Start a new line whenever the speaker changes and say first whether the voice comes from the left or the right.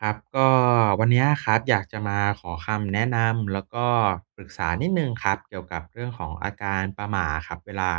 right: ครับก็วันเนี้ยครับอยากจะมาขอคำแนะนำแล้วก็ปรึกษานิดหนึ่งครับเกี่ยวกับเรื่องของอาการประหม่าครับเวลา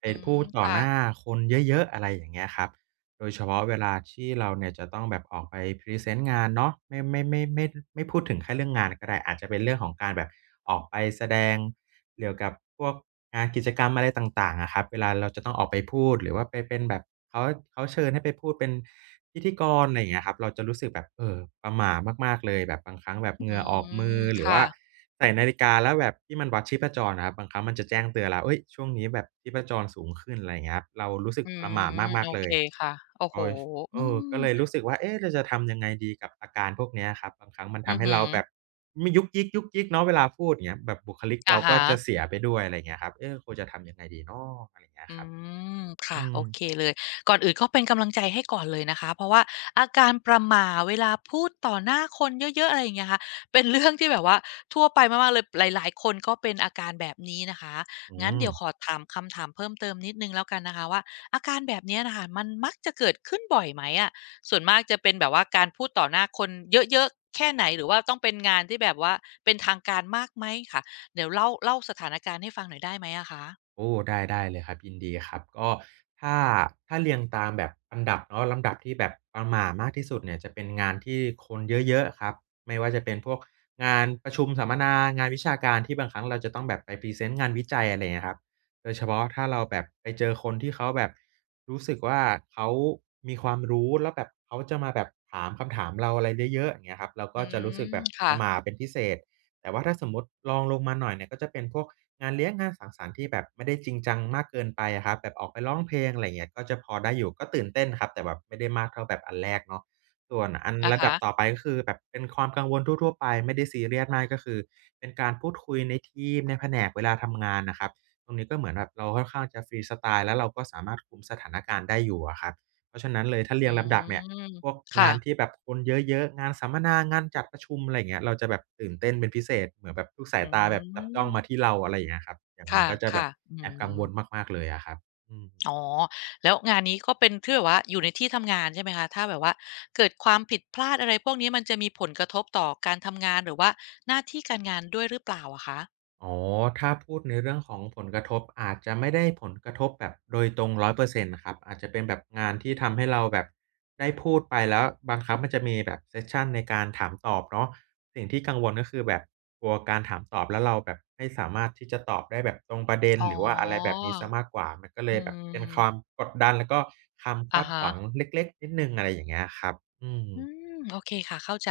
right: ไป
left: อื
right: พู
left: ม
right: ดต่อหน้า
left: ค่ะ
right: คนเยอะๆอะไรอย่างเงี้ยครับ โดยเฉพาะเวลาที่เราเนี่ยจะต้องแบบออกไปพรีเซนต์งานเนาะไม่พูดถึงแค่เรื่องงานก็ได้อาจจะเป็นเรื่องของการแบบออกไปแสดงเกี่ยวกับพวกงานกิจกรรมอะไรต่างๆอะครับเวลาเราจะต้องออกไปพูดหรือว่าไปเป็นแบบเขาเขาเชิญให้ไปพูดเป็นพิธีกรอะไรอย่างเงี้ยครับเราจะรู้สึกแบบประหม่ามากๆเลยแบบบางครั้งแบบ
left: อื
right: เหงื่อออกมื
left: ม
right: อหรือ
left: ค่ะ
right: ว่าใส่นาฬิกาแล้วแบบที่มันวัดชีพจรอะครับบางครั้งมันจะแจ้งเตือนแล้วเฮ้ยช่วงนี้แบบชีพจรสูงขึ้นอะไรอย่างเงี้ยครับเรารู้สึก
left: อื
right: ประหม่า
left: ม
right: มา
left: โอ
right: กๆเล
left: เค
right: ย
left: ค่ะโอ้โฮ
right: โอ๊ย
left: อื
right: เออ
left: ม
right: ก็เลยรู้สึกว่าเอ๊ะเราจะทำยังไงดีกับอาการพวกเนี้ยครับบางครั้งมัน
left: อือ
right: ทำให้
left: ฮึ
right: เราแบบไมียุกยิกยุกยิกเนาะเวลาพูดอย่างเงี้ยแบบบุคลิก
left: อะ
right: เราก็
left: ฮะ
right: จะเสียไปด้วยอะไรอย่างเงี้ยครับเอ๊ะควรจะทำยังไงดีเนาะอะไรอย่างเงี้ย
left: อื
right: ครับ
left: มค่ะ
right: อื
left: โอ
right: ม
left: เคเลยก่อนอื่นก็เป็นกำลังใจให้ก่อนเลยนะคะเพราะว่าอาการประหม่าเวลาพูดต่อหน้าคนเยอะๆอะไรอย่างเงี้ยค่ะเป็นเรื่องที่แบบว่าทั่วไปมากๆเลยหลายๆคนก็เป็นอาการแบบนี้นะคะ
right: อื
left: งั้น
right: ม
left: เดี๋ยวขอถามคำถามเพิ่มเติมนิดหนึ่งแล้วกันนะคะว่าอาการแบบเนี้ยน่ะค่ะมันมักจะเกิดขึ้นบ่อยไหมอะส่วนมากจะเป็นแบบว่าการพูดต่อหน้าคนเยอะๆแค่ไหนหรือว่าต้องเป็นงานที่แบบว่าเป็นทางการมากไหมค่ะเดี๋ยวเล่าเล่าสถานการณ์ให้ฟังหน่อยได้ไหมอะคะ
right: โอ้ได้ได้เลยครับยินดีครับก็ถ้าถ้าเรียงตามแบบอันดับเนาะลำดับที่แบบประหม่ามากที่สุดเนี่ยจะเป็นงานที่คนเยอะๆครับไม่ว่าจะเป็นพวกงานประชุมสัมมนางานวิชาการที่บางครั้งเราจะต้องแบบไปพรีเซนต์งานวิจัยอะไรอย่างเงี้ยครับโดยเฉพาะถ้าเราแบบไปเจอคนที่เขาแบบรู้สึกว่าเขามีความรู้แล้วแบบเขาจะมาแบบถามคำถามเราอะไรเยอะๆอย่างเงี้ยครับเรา
left: อื
right: ก็จะรู้
left: ม
right: สึกแบบป
left: ค่ะ
right: ระหม่าเป็นพิเศษแต่ว่าถ้าสมมุติรองลงมาหน่อยเนี่ยก็จะเป็นพวก งานเลี้ยงงานสังสรรค์ที่แบบไม่ได้จริงจังมากเกินไปอะครับแบบออกไปร้องเพลงอะไรยเงี้ยก็จะพอได้อยู่ก็ตื่นเต้นครับแต่แบบไม่ได้มากเท่าแบบอันแรกเนาะส่วนอัน
left: อะ
right: ระดั
left: ฮะ
right: บต่อไปก็คือแบบเป็นความกังวลทั่วๆไปไม่ได้ซีเรียสมากก็คือเป็นการพูดคุยในทีมในแผนกเวลาทำงานน่ะครับตรงนี้ก็เหมือนแบบเราค่อนข้างจะฟรีสไตล์แล้วเราก็สามารถคุมสถานการณ์ได้อยู่อะครับเพราะฉะนั้นเลยถ้าเรี
left: อื
right: ยงลำดับเนี่ย
left: ม
right: พวก
left: ค่ะ
right: งานที่แบบคนเยอะๆงานสัมมนางานจัดประชุมอะไรอย่างเงี้ยเราจะแบบตื่นเต้นเป็นพิเศษเหมือนแบบทุกสา
left: อื
right: ยตาแบบจับจ้องมาที่
left: ม
right: เราอะไรอย่างเงี้ยครับอย่าง
left: ค
right: นั้นก็จะแบ
left: ่ะ
right: บ
left: ๆอื
right: แอบกัง
left: ม
right: วลมากๆเลยอะครับอืม
left: อ๋อ แล้วงานนี้ก็เป็นที่แบบว่าอยู่ในที่ทำงานใช่ไหมคะถ้าแบบว่าเกิดความผิดพลาดอะไรพวกนี้มันจะมีผลกระทบต่อการทำงานหรือว่าหน้าที่การงานด้วยหรือเปล่าอะคะ
right: อ๋อถ้าพูดในเรื่องของผลกระทบอาจจะไม่ได้ผลกระทบแบบโดยตรง100%ครับอาจจะเป็นแบบงานที่ทำให้เราแบบได้พูดไปแล้วบางครั้งมันจะมีแบบเซสชันในการถามตอบเนาะสิ่งที่กังวลก็คือแบบกลัวการถามตอบแล้วเราแบบไม่สามารถที่จะตอบได้แบบตรงประเด็น
left: อ๋อ
right: หรือว่าอะไรแบบนี้เสียมากกว่ามันก็เล
left: อื
right: ยแบบเป็นความ
left: ม
right: กดดันแล้วก็ความ
left: อะ
right: คาดห
left: ฮะ
right: วังเล็กๆนิดหนึ่งอะไรอย่างเงี้ยครับอืม
left: อืมโอเคค่ะเข้าใจ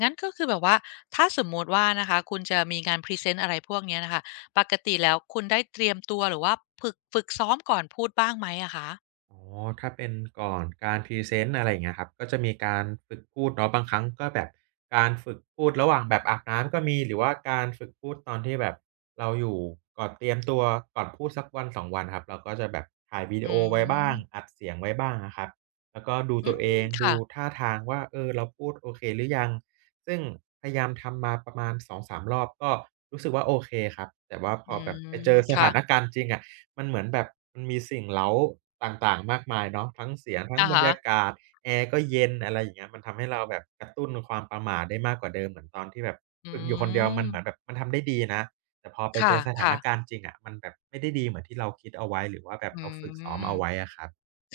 left: งั้นก็คือแบบว่าถ้าสมมุติว่านะคะคุณจะมีงานพรีเซนต์อะไรพวกเนี้ยน่ะค่ะปกติแล้วคุณได้เตรียมตัวหรือว่าฝึกซ้อมก่อนพูดบ้างไหมอะคะ
right: อ๋อถ้าเป็นก่อนการพรีเซนต์อะไรอย่างเงี้ยครับก็จะมีการฝึกพูดเนาะบางครั้งก็แบบการฝึกพูดระหว่างแบบอาบน้ำก็มีหรือว่าการฝึกพูดตอนที่แบบเราอยู่ก่อนเตรียมตัวก่อนพูดสักวันสองวันครับเราก็จะแบบถ่ายวิ
left: อื
right: ดีโอไว้บ้าง
left: ม
right: อัดเสียงไว้บ้างอะครับแล้วก็ดู
left: อื
right: ตัวเอ
left: ม
right: งดู
left: ค่ะ
right: ท่าทางว่าเออเราพูดโอเคหรือยังซึ่งพยายามทำมาประมาณ2-3รอบก็รู้สึกว่าโอเคครับแต่ว่าพ
left: อื
right: อแบบไปเจ
left: ม
right: อส
left: ค่ะ
right: ถานการณ์จริงอะ มันเหมือนแบบมันมีสิ่งเร้าต่างๆมากมายเนาะทั้งเสียงทั้ง
left: อะ
right: บรร
left: ฮะ
right: ยากาศแอร์ก็เย็นอะไรอย่างเงี้ยมันทำให้เราแบบกระตุ้นความประหม่าได้มากกว่าเดิมเหมือนตอนที่แบบ
left: อื
right: ฝึกอยู่คนเดียวมันเหมือน
left: ม
right: แบบมันทำได้ดีนะแต่พอไป
left: ค
right: เจอสถาน
left: ่ะๆ
right: การณ์จริงอะมันแบบไม่ได้ดีเหมือนที่เราคิดเอาไว้หรือว่าแบบ
left: อื
right: เราฝึกซ้อมเอาไว้
left: ม
right: อะครับ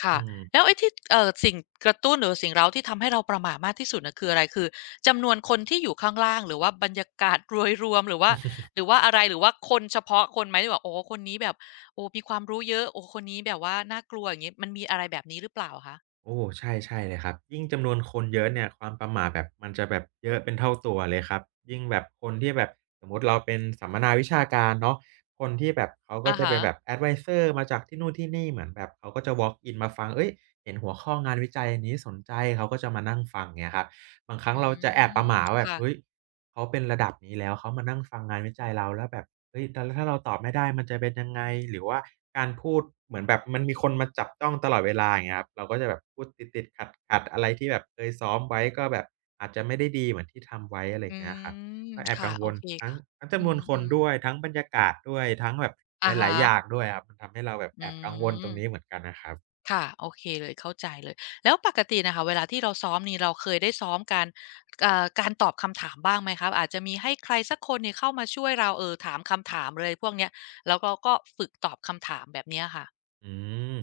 left: ค่ะ
right: อืม
left: แล้วไอ้ที่สิ่งกระตุ้นหรือสิ่งเร้าที่ทำให้เราประหม่ามากที่สุดน่ะคืออะไรคือจำนวนคนที่อยู่ข้างล่างหรือว่าบรรยากาศโดยรวมหรือว่าอะไรหรือว่าคนเฉพาะคนไหมที่แบบโอ้โฮคนนี้แบบโอ้มีความรู้เยอะโอ้คนนี้แบบว่าน่ากลัวอย่างงี้มันมีอะไรแบบนี้หรือเปล่าคะ
right: โอ้ใช่ใช่เลยครับยิ่งจำนวนคนเยอะเนี่ยความประหม่าแบบมันจะแบบเยอะเป็นเท่าตัวเลยครับยิ่งแบบคนที่แบบสมมุติเราเป็นสัมมนาวิชาการเนาะคนที่แบบเขาก็
left: อะ
right: จะ
left: ฮะ
right: เป็นแบบแอดไวเซอร์มาจากที่นู่นที่นี่เหมือนแบบเขาก็จะ walk in มาฟังเฮ้ยเห็นหัวข้องานวิจัยอันนี้สนใจเขาก็จะมานั่งฟังเงี้ยครับบางครั้
left: อื
right: งเราจะแอบประห
left: ม
right: ม่าว่าแบบ
left: ค่ะ
right: เฮ้ย เขาเป็นระดับนี้แล้วเขามานั่งฟังงานวิจัยเราแล้วแบบเฮ้ยแตอนถ้าเราตอบไม่ได้มันจะเป็นยังไงหรือว่าการพูดเหมือนแบบมันมีคนมาจับจ้องตลอดเวลาอย่างเงี้ยครับเราก็จะแบบพูดติดๆขัดๆอะไรที่แบบเคยซ้อมไว้ก็แบบอาจจะไม่ได้ดีเหมือนที่ทำไว้อะไรอ
left: อื
right: ย่างเงี้ยครับ
left: ม
right: ก็แอบ
left: ค่ะ
right: กังว
left: โอ
right: ล
left: เค
right: ทั้ง
left: ค่ะ
right: ทั้งจำนวนค
left: อื
right: น
left: ม
right: ด้วย
left: ๆ
right: ทั้งบรรยากาศด้วยทั้งแบบห
left: อะ
right: ลาย
left: ฮะ
right: ๆอย่างด้วยครับมันทำให้เราแบบ
left: อื
right: แอบกังวลตรงนี้เห
left: ม
right: มือนกันนะครับ
left: ค่ะโอเคเลยเข้าใจเลยแล้วปกติน่ะค่ะเวลาที่เราซ้อมนี่เราเคยได้ซ้อมการการตอบคำถามบ้างไหมครับอาจจะมีให้ใครสักคนเนี่ยเข้ามาช่วยเราถามคำถามเลยพวกเนี้ยแล้วเราก็ฝึกตอบคำถามแบบเนี้ยค่ะ
right: อืม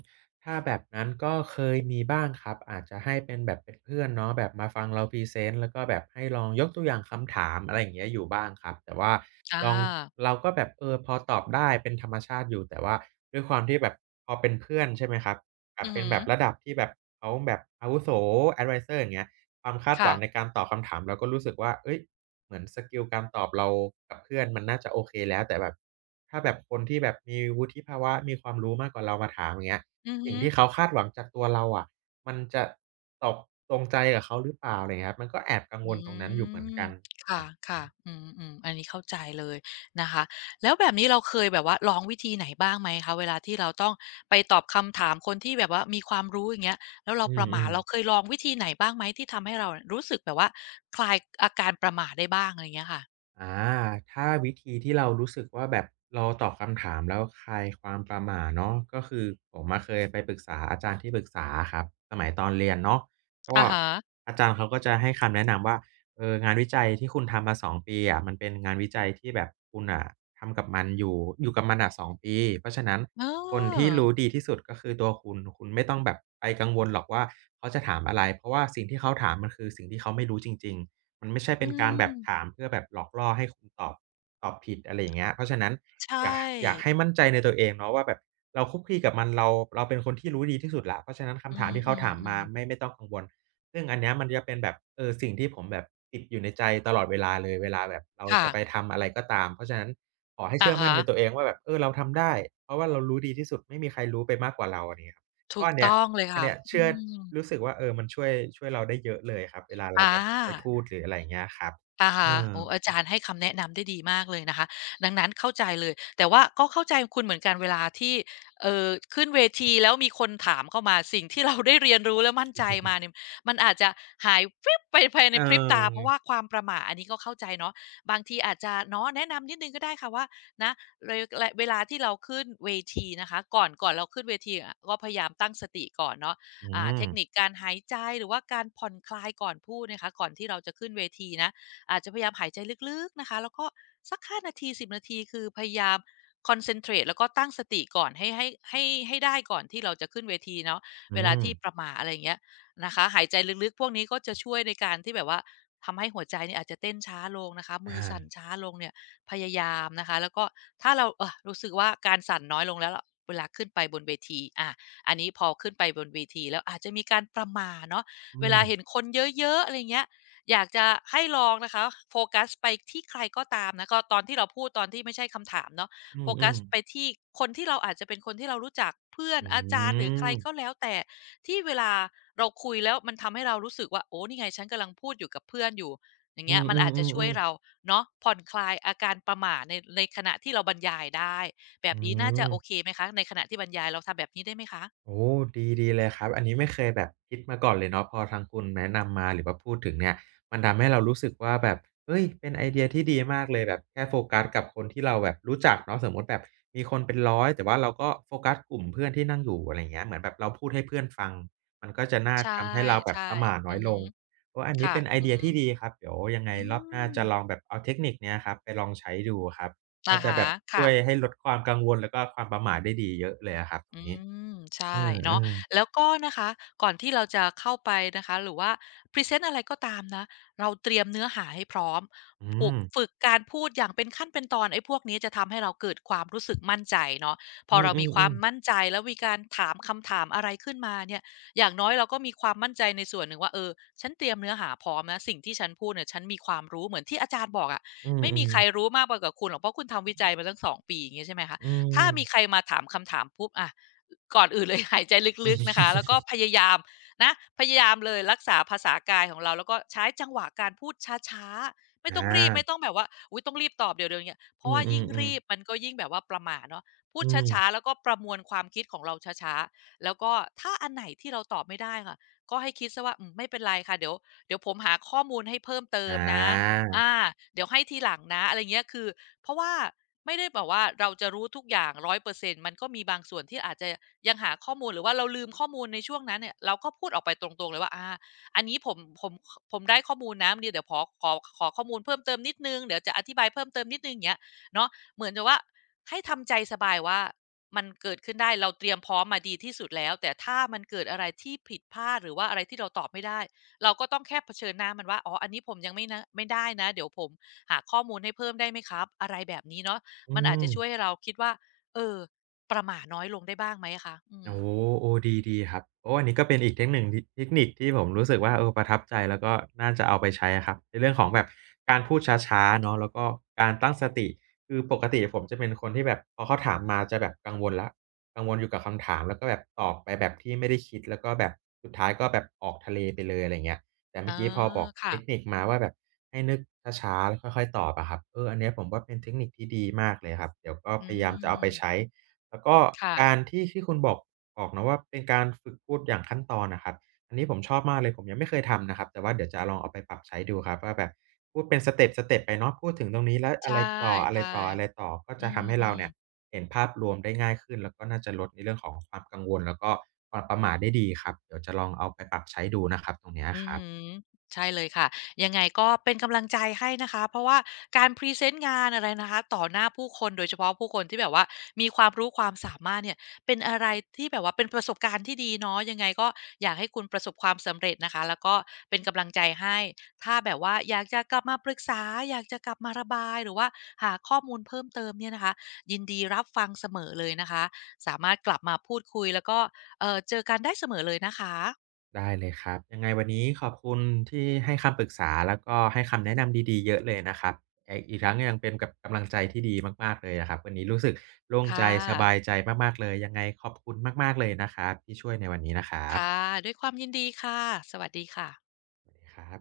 right: ถ้าแบบนั้นก็เคยมีบ้างครับอาจจะให้เป็นแบบเป็นเพื่อนเนาะแบบมาฟังเราพรีเซนต์แล้วก็แบบให้ลองยกตัวอย่างคำถามอะไรอย่างเงี้ยอยู่บ้างครับแต่ว่า
left: อา
right: ลองเราก็แบบเออพอตอบได้เป็นธรรมชาติอยู่แต่ว่าด้วยความที่แบบพอเป็นเพื่อนใช่ไหมครับแบ
left: อื
right: บ
left: อ
right: เป็น
left: ฮึ
right: แบบระดับที่แบบเขาแบบอาวุโสแอดไวเซอร์อย่างเงี้ยความคาดห
left: ค่ะ
right: วังในการตอบคำถามเราก็รู้สึกว่าเฮ้ย เหมือนสกิลการตอบเรากับเพื่อนมันน่าจะโอเคแล้วแต่แบบถ้าแบบคนที่แบบมีวุฒิภาวะมีความรู้มากกว่าเรามาถามอย่างเงี้ย
left: อือ
right: สิ่
left: ฮึ
right: งที่เขาคาดหวังจากตัวเราอะมันจะตอบตรงใจกับเขาหรือเปล่าไรเงี้ยครับมันก็แอบกังว
left: อื
right: ลตรงนั้นอยู่เหมือน
left: ม
right: กันค
left: ค่ะ
right: รับ
left: ค่ะอืมอืมอันนี้เข้าใจเลยนะคะ แล้วแบบนี้เราเคยแบบว่าลองวิธีไหนบ้างไหมคะเวลาที่เราต้องไปตอบคำถามคนที่แบบว่ามีความรู้อย่างเงี้ยแล้วเรา
right: อื
left: ประหม่า
right: ม
left: เราเค
right: ๆ
left: ยลองวิธีไหนบ้างไหมที่ทำให้เราเนี่ยรู้สึกแบบว่าคลายอาการประหม่าได้บ้างอะไรเงี้ยค่ะ
right: อาถ้าวิธีที่เรารู้สึกว่าแบบเราตอบคำถามแล้วคลายความประหม่าเนาะก็คือผมอะเคยไปปรึกษาอาจารย์ที่ปรึกษาอะครับสมัยตอนเรียนเนาะก็
left: อะฮะ
right: อาจารย์เขาก็จะให้คำแนะนำว่าเอองานวิจัยที่คุณทำมาสองปีอะมันเป็นงานวิจัยที่แบบคุณน่ะทำกับมันอยู่อยู่กับมันน่ะสองปีเพราะฉะนั้น
left: เออ
right: คนที่รู้ดีที่สุดก็คือตัวคุณคุณไม่ต้องแบบไปกังวลหรอกว่าเขาจะถามอะไรเพราะว่าสิ่งที่เขาถามมันคือสิ่งที่เขาไม่รู้จริงๆ มันไม่ใช่
left: อื
right: เป็นการแบบถา
left: ม
right: มเพื่อแบบหลอกล่อให้คุณตอบตอบผิดอะไรอย่างเงี้ยเพราะฉะนั้น
left: ใช
right: อยากอยาก
left: ่
right: ให้มั่นใจในตัวเองเนาะว่าแบบเราคลุกคลีกับมันเราเป็นคนที่รู้ดีที่สุดแล้วเพราะฉะนั้น
left: อื
right: คำถามที่เขาถามมา
left: มๆๆ
right: ไม่ต้องกังวลซึ่งอันเนี้ยมันจะเป็นแบบเออสิ่งที่ผมแบบติดอยู่ในใจตลอดเวลาเลยเวลาแบบเรา
left: ค่ะ
right: จะไปทำอะไรก็ตามเพราะฉะนั้นขอให้
left: อะ
right: เชื่อมั่
left: ฮะ
right: นในตัวเองว่าแบบเออเราทำได้เพราะว่าเรารู้ดีที่สุดไม่มีใครรู้ไปมากกว่าเราอะไรอย่างเงี้ยครับ
left: ถู
right: ก็
left: ก
right: อันเนี้ย
left: ต้องเลย
right: อัน
left: ค่ะ
right: เนี้ย
left: อื
right: เชื่อ
left: ม
right: รู้สึกว่าเออมันช่วยเราได้เยอะเลยครับเวลาเรา
left: อา
right: แบบไปพูดหรืออะไรอย่างเงี้ยครับ
left: อะ
right: เอ
left: ฮะ
right: อ
left: โอ้อาจารย์ให้คำแนะนำได้ดีมากเลยนะคะดังนั้นเข้าใจเลย แต่ว่าก็เข้าใจคุณเหมือนกันเวลาที่เอ่อขึ้นเวทีแล้วมีคนถามเข้ามาสิ่งที่เราได้เรียนรู้และมั่นใจมาเนี่ยมันอาจจะหายวิบไปภายใน
right: เออ
left: พริบตา เพราะว่าความประหม่าอันนี้ก็เข้าใจเนาะบางทีอาจจะเนาะแนะนำนิดหนึ่งก็ได้ค่ะว่านะเรลเวลาที่เราขึ้นเวทีนะคะก่อนเราขึ้นเวทีอะก็พยายามตั้งสติก่อนเนาะ
right: อื
left: อ่าเท
right: ม
left: คนิคการหายใจหรือว่าการผ่อนคลายก่อนพูดนะคะก่อนที่เราจะขึ้นเวทีนะ อาจจะพยายามหายใจลึกๆนะคะแล้วก็สัก5 นาที10นาทีคือพยายามคอนเซนเทรตแล้วก็ตั้งสติก่อนให้ให้ได้ก่อนที่เราจะขึ้นเวทีเนาะ
right: อื
left: เวลา
right: ม
left: ที่ประหม่าอะไรอย่างเงี้ยนะคะหายใจลึกๆพวกนี้ก็จะช่วยในการที่แบบว่าทำให้หัวใจเนี่ยอาจจะเต้นช้าลงนะคะ
right: อ
left: มือสั่น
right: า
left: ช้าลงเนี่ยพยายามนะคะแล้วก็ถ้าเราเออรู้สึกว่าการสั่นน้อยลงแล้วล่ะเวลาขึ้นไปบนเวทีอะอันนี้พอขึ้นไปบนเวทีแล้วอาจจะมีการประหม่าเนาะ
right: อื
left: เวลา
right: ม
left: เห็นคนเยอะๆอะไรเงี้ย อยากจะให้ลองนะคะโฟกัสไปที่ใครก็ตามนะก็ตอนที่เราพูดตอนที่ไม่ใช่คำถามเนาะ
right: อ
left: โฟ
right: ื
left: กัส
right: อๆ
left: ไปที่คนที่เราอาจจะเป็นคนที่เรารู้จักเพื่อน
right: อื
left: อาจารย์หรือใค
right: ม
left: รก็แล้วแต่ที่เวลาเราคุยแล้วมันทำให้เรารู้สึกว่าโอ้นี่ไงฉันกำลังพูดอยู่กับเพื่อนอยู่อย่าง
right: อื
left: เงี้ย
right: ม
left: มั
right: อ
left: นอาจจะช่
right: อ
left: วย
right: ๆๆ
left: เรา
right: ๆ
left: เนาะผ่อนคลายอาการประหม่าในขณะที่เราบรรยายได้แบ
right: อื
left: บนี้น่าจะโอเค
right: ม
left: ไหมคะในขณะที่บรรยายเราทำแบบนี้ได้ไหมคะ
right: โอ้ดีเลยครับอันนี้ไม่เคยแบบคิดมาก่อนเลยเนาะพอทางคุณแนะนำมาหรือว่าพูดถึงเนี่ยมันทำให้เรารู้สึกว่าแบบเฮ้ยเป็นไอเดียที่ดีมากเลยแบบแค่โฟกัสกับคนที่เราแบบรู้จักเนาะสมมุติแบบมีคนเป็นร้อยแต่ว่าเราก็โฟกัสกลุ่มเพื่อนที่นั่งอยู่อะไรอย่างเงี้ยเหมือนแบบเราพูดให้เพื่อนฟังมันก็จะน่า
left: ใช่
right: ทำให้เราแบบประหม่า
left: ๆอื
right: น้อ
left: อ
right: ยล
left: ฮึ
right: งโอ้อันนี้
left: ค่ะ
right: เป็นไอ
left: อือ
right: เดีย
left: ฮึ
right: ที่ดีครับเดี๋ยวยังไง
left: อื
right: รอบหน้า
left: ม
right: จะลองแบบเอาเทคนิคเนี้ยครับไปลองใช้ดูครับ
left: อะ
right: น่าจะ
left: ฮะ
right: แบบช่
left: ค่ะ
right: วยให้ลดความกังวลแล้วก็ความประหม่าได้ดีเยอะเลยอะครับตรง
left: อื
right: นี้
left: ม
right: เอ
left: ใช่
right: อ
left: เนาะ
right: ๆ
left: แล้วก็นะคะก่อนที่เราจะเข้าไปนะคะหรือว่าพรีเซนต์อะไรก็ตามนะเราเตรียมเนื้อหาให้พร้อม
right: อื
left: ฝึก
right: ม
left: ฝึกการพูดอย่างเป็นขั้นเป็นตอนไอ้พวกนี้จะทำให้เราเกิดความรู้สึกมั่นใจเนาะพอ
right: อื
left: เรามีความ
right: อๆ
left: มั่น
right: ๆ
left: ใจแล้วมีการถามคำถามอะไรขึ้นมาเนี่ยอย่างน้อยเราก็มีความมั่นใจในส่วนหนึ่งว่าเออฉันเตรียมเนื้อหาพร้อมนะสิ่งที่ฉันพูดเนี่ยฉันมีความรู้เหมือนที่อาจารย์บอกอะ
right: อื
left: ไม่มี
right: ม
left: ใคร
right: ๆ
left: รู้มากไปกว่าคุณหรอกเพราะคุณทำวิจัยมาตั้ง2 ปีอย่างเงี้ยใช่ไหมคะ
right: อืม
left: ถ้ามีใค
right: อื
left: รมาถามคำถามปุ๊บอะ ก่อนอื่นเลย หายใจ
right: ม
left: ลึกๆนะคะ แล้วก็พยายามนะพยายามเลยรักษาภาษากายของเราแล้วก็ใช้จังหวะการพูดช้าๆไม่
right: อ
left: ต้องรีบไม่ต้อ
right: า
left: งแบบว่าอุ้ยต้องรีบตอบเดี๋ยวเนี้ยเพ
right: อื
left: ราะว่ายิ่ง
right: อ
left: รีบ
right: ๆๆ
left: มันก็ยิ่งแบบว่าประหม่าเนาะพูด
right: อื
left: ช้าๆ
right: ม
left: แล้วก็ประมวลความคิดของเราช้าๆแล้วก็ถ้าอันไหนที่เราตอบไม่ได้ค่ะก็ให้คิดซะว่าอืมไม่เป็นไรค่ะเดี๋ยวผมหาข้อมูลให้เพิ่มเติ
right: อ
left: มนะ
right: า
left: อาเดี๋ยวให้ทีหลังนะอะไรเงี้ยคือเพราะว่าไม่ได้แบบว่าเราจะรู้ทุกอย่าง100%มันก็มีบางส่วนที่อาจจะยังหาข้อมูลหรือว่าเราลืมข้อมูลในช่วงนั้นเนี่ยเราก็พูดออกไปตรงๆเลยว่าอาอันนี้ผมได้ข้อมูลนะเนี่ยเดี๋ยวขอข้อมูลเพิ่มเติมนิดหนึ่งเดี๋ยวจะอธิบายเพิ่มเติมนิดหนึ่งอย่างเงี้ยเนาะเหมือนกับว่าให้ทำใจสบายว่ามันเกิดขึ้นได้เราเตรียมพร้อมมาดีที่สุดแล้วแต่ถ้ามันเกิดอะไรที่ผิดพลาดหรือว่าอะไรที่เราตอบไม่ได้ เราก็ต้องแค่เผชิญหน้ามันว่าอ๋ออันนี้ผมยังไม่นะไม่ได้นะ เดี๋ยวผมหาข้อมูลให้เพิ่มได้ไหมครับ อะไรแบบนี้เนาะ
right: อื
left: มันอาจ
right: ม
left: จะช่วยให้เราคิดว่า เออ ประหม่าน้อยลงได้บ้างไหมอะคะ อื
right: โอ้
left: ม
right: โอ้ดีครับโอ้อันนี้ก็เป็นอีกเทคหนึ่งทเทคนิคที่ผมรู้สึกว่าเออประทับใจแล้วก็น่าจะเอาไปใช้อะครับในเรื่องของแบบการพูดช้าๆเนาะแล้วก็การตั้งสติคือปกติผมจะเป็นคนที่แบบพอเขาถามมาจะแบบกังวลแล้วกังวลอยู่กับคำถามแล้วก็แบบตอบไปแบบที่ไม่ได้คิดแล้วก็แบบสุดท้ายก็แบบออกทะเลไปเลยอะไรอย่างเงี้ยแต่
left: เอ
right: เมื่
left: อ
right: อกี้พอบอก
left: ค่ะ
right: เทคนิคมาว่าแบบให้นึกช้าๆแล้วค่อยๆตอบอะครับเอออันเนี้ยผมว่าเป็นเทคนิคที่ดีมากเลยครับเดี๋ยวก็พ
left: อื
right: ยายามจะเอา
left: ม
right: ไปใช้แล้วก็กา
left: ค่ะ
right: รที่ที่คุณบอก บอกนะว่าเป็นการฝึกพูดอย่างขั้นตอนน่ะครับอันนี้ผมชอบมากเลยผมยังไม่เคยทำนะครับแต่ว่าเดี๋ยวจะลองเอาไปปรับใช้ดูครับว่าแบบพูดเป็นสเต็ปสเต็ปไปเนาะพูดถึงตรงนี้แล้วอะ
left: ใช่
right: ไรต่ออะไรต่ออะไรต่อก็
left: ๆอื
right: จะทำให้เรา
left: ม
right: เนี่ย
left: ๆ
right: เห็นภาพรวมได้ง่ายขึ้นแล้วก็น่าจะลดในเรื่องของความกังวลแล้วก็ความประหม่าได้ดีครับเดี๋ยวจะลองเอาไปปรับใช้ดูนะครับตรงเนี้ย
left: อื
right: ค
left: อ
right: รั
left: หื
right: บ
left: อใช่เลยค่ะยังไงก็เป็นกำลังใจให้นะคะเพราะว่าการพรีเซนต์งานอะไรนะคะต่อหน้าผู้คนโดยเฉพาะผู้คนที่แบบว่ามีความรู้ความสามารถเนี่ยเป็นอะไรที่แบบว่าเป็นประสบการณ์ที่ดีเนาะยังไงก็อยากให้คุณประสบความสำเร็จนะคะแล้วก็เป็นกำลังใจให้ถ้าแบบว่าอยากจะกลับมาปรึกษาอยากจะกลับมาระบายหรือว่าหาข้อมูลเพิ่มเติมเนี่ยนะคะยินดีรับฟังเสมอเลยนะคะสามารถกลับมาพูดคุยแล้วก็เจอกันได้เสมอเลยนะคะ
right: ได้เลยครับยังไงวันนี้ขอบคุณที่ให้คำปรึกษาแล้วก็ให้คำแนะนำดีๆเยอะเลยนะครับไอ้อีกทั้งยังเป็นกับกำลังใจที่ดีมากๆเลยอะครับวันนี้รู้สึกโล่ง
left: ค่
right: ใจสบาย
left: ะ
right: ใจมากๆเลยยังไงขอบคุณมากๆเลยนะครับที่ช่วยในวันนี้นะครั
left: ค่ะ
right: บ
left: ด้วยความยินดีค่ะสวัสดีค่ะ
right: สวัสดีครับ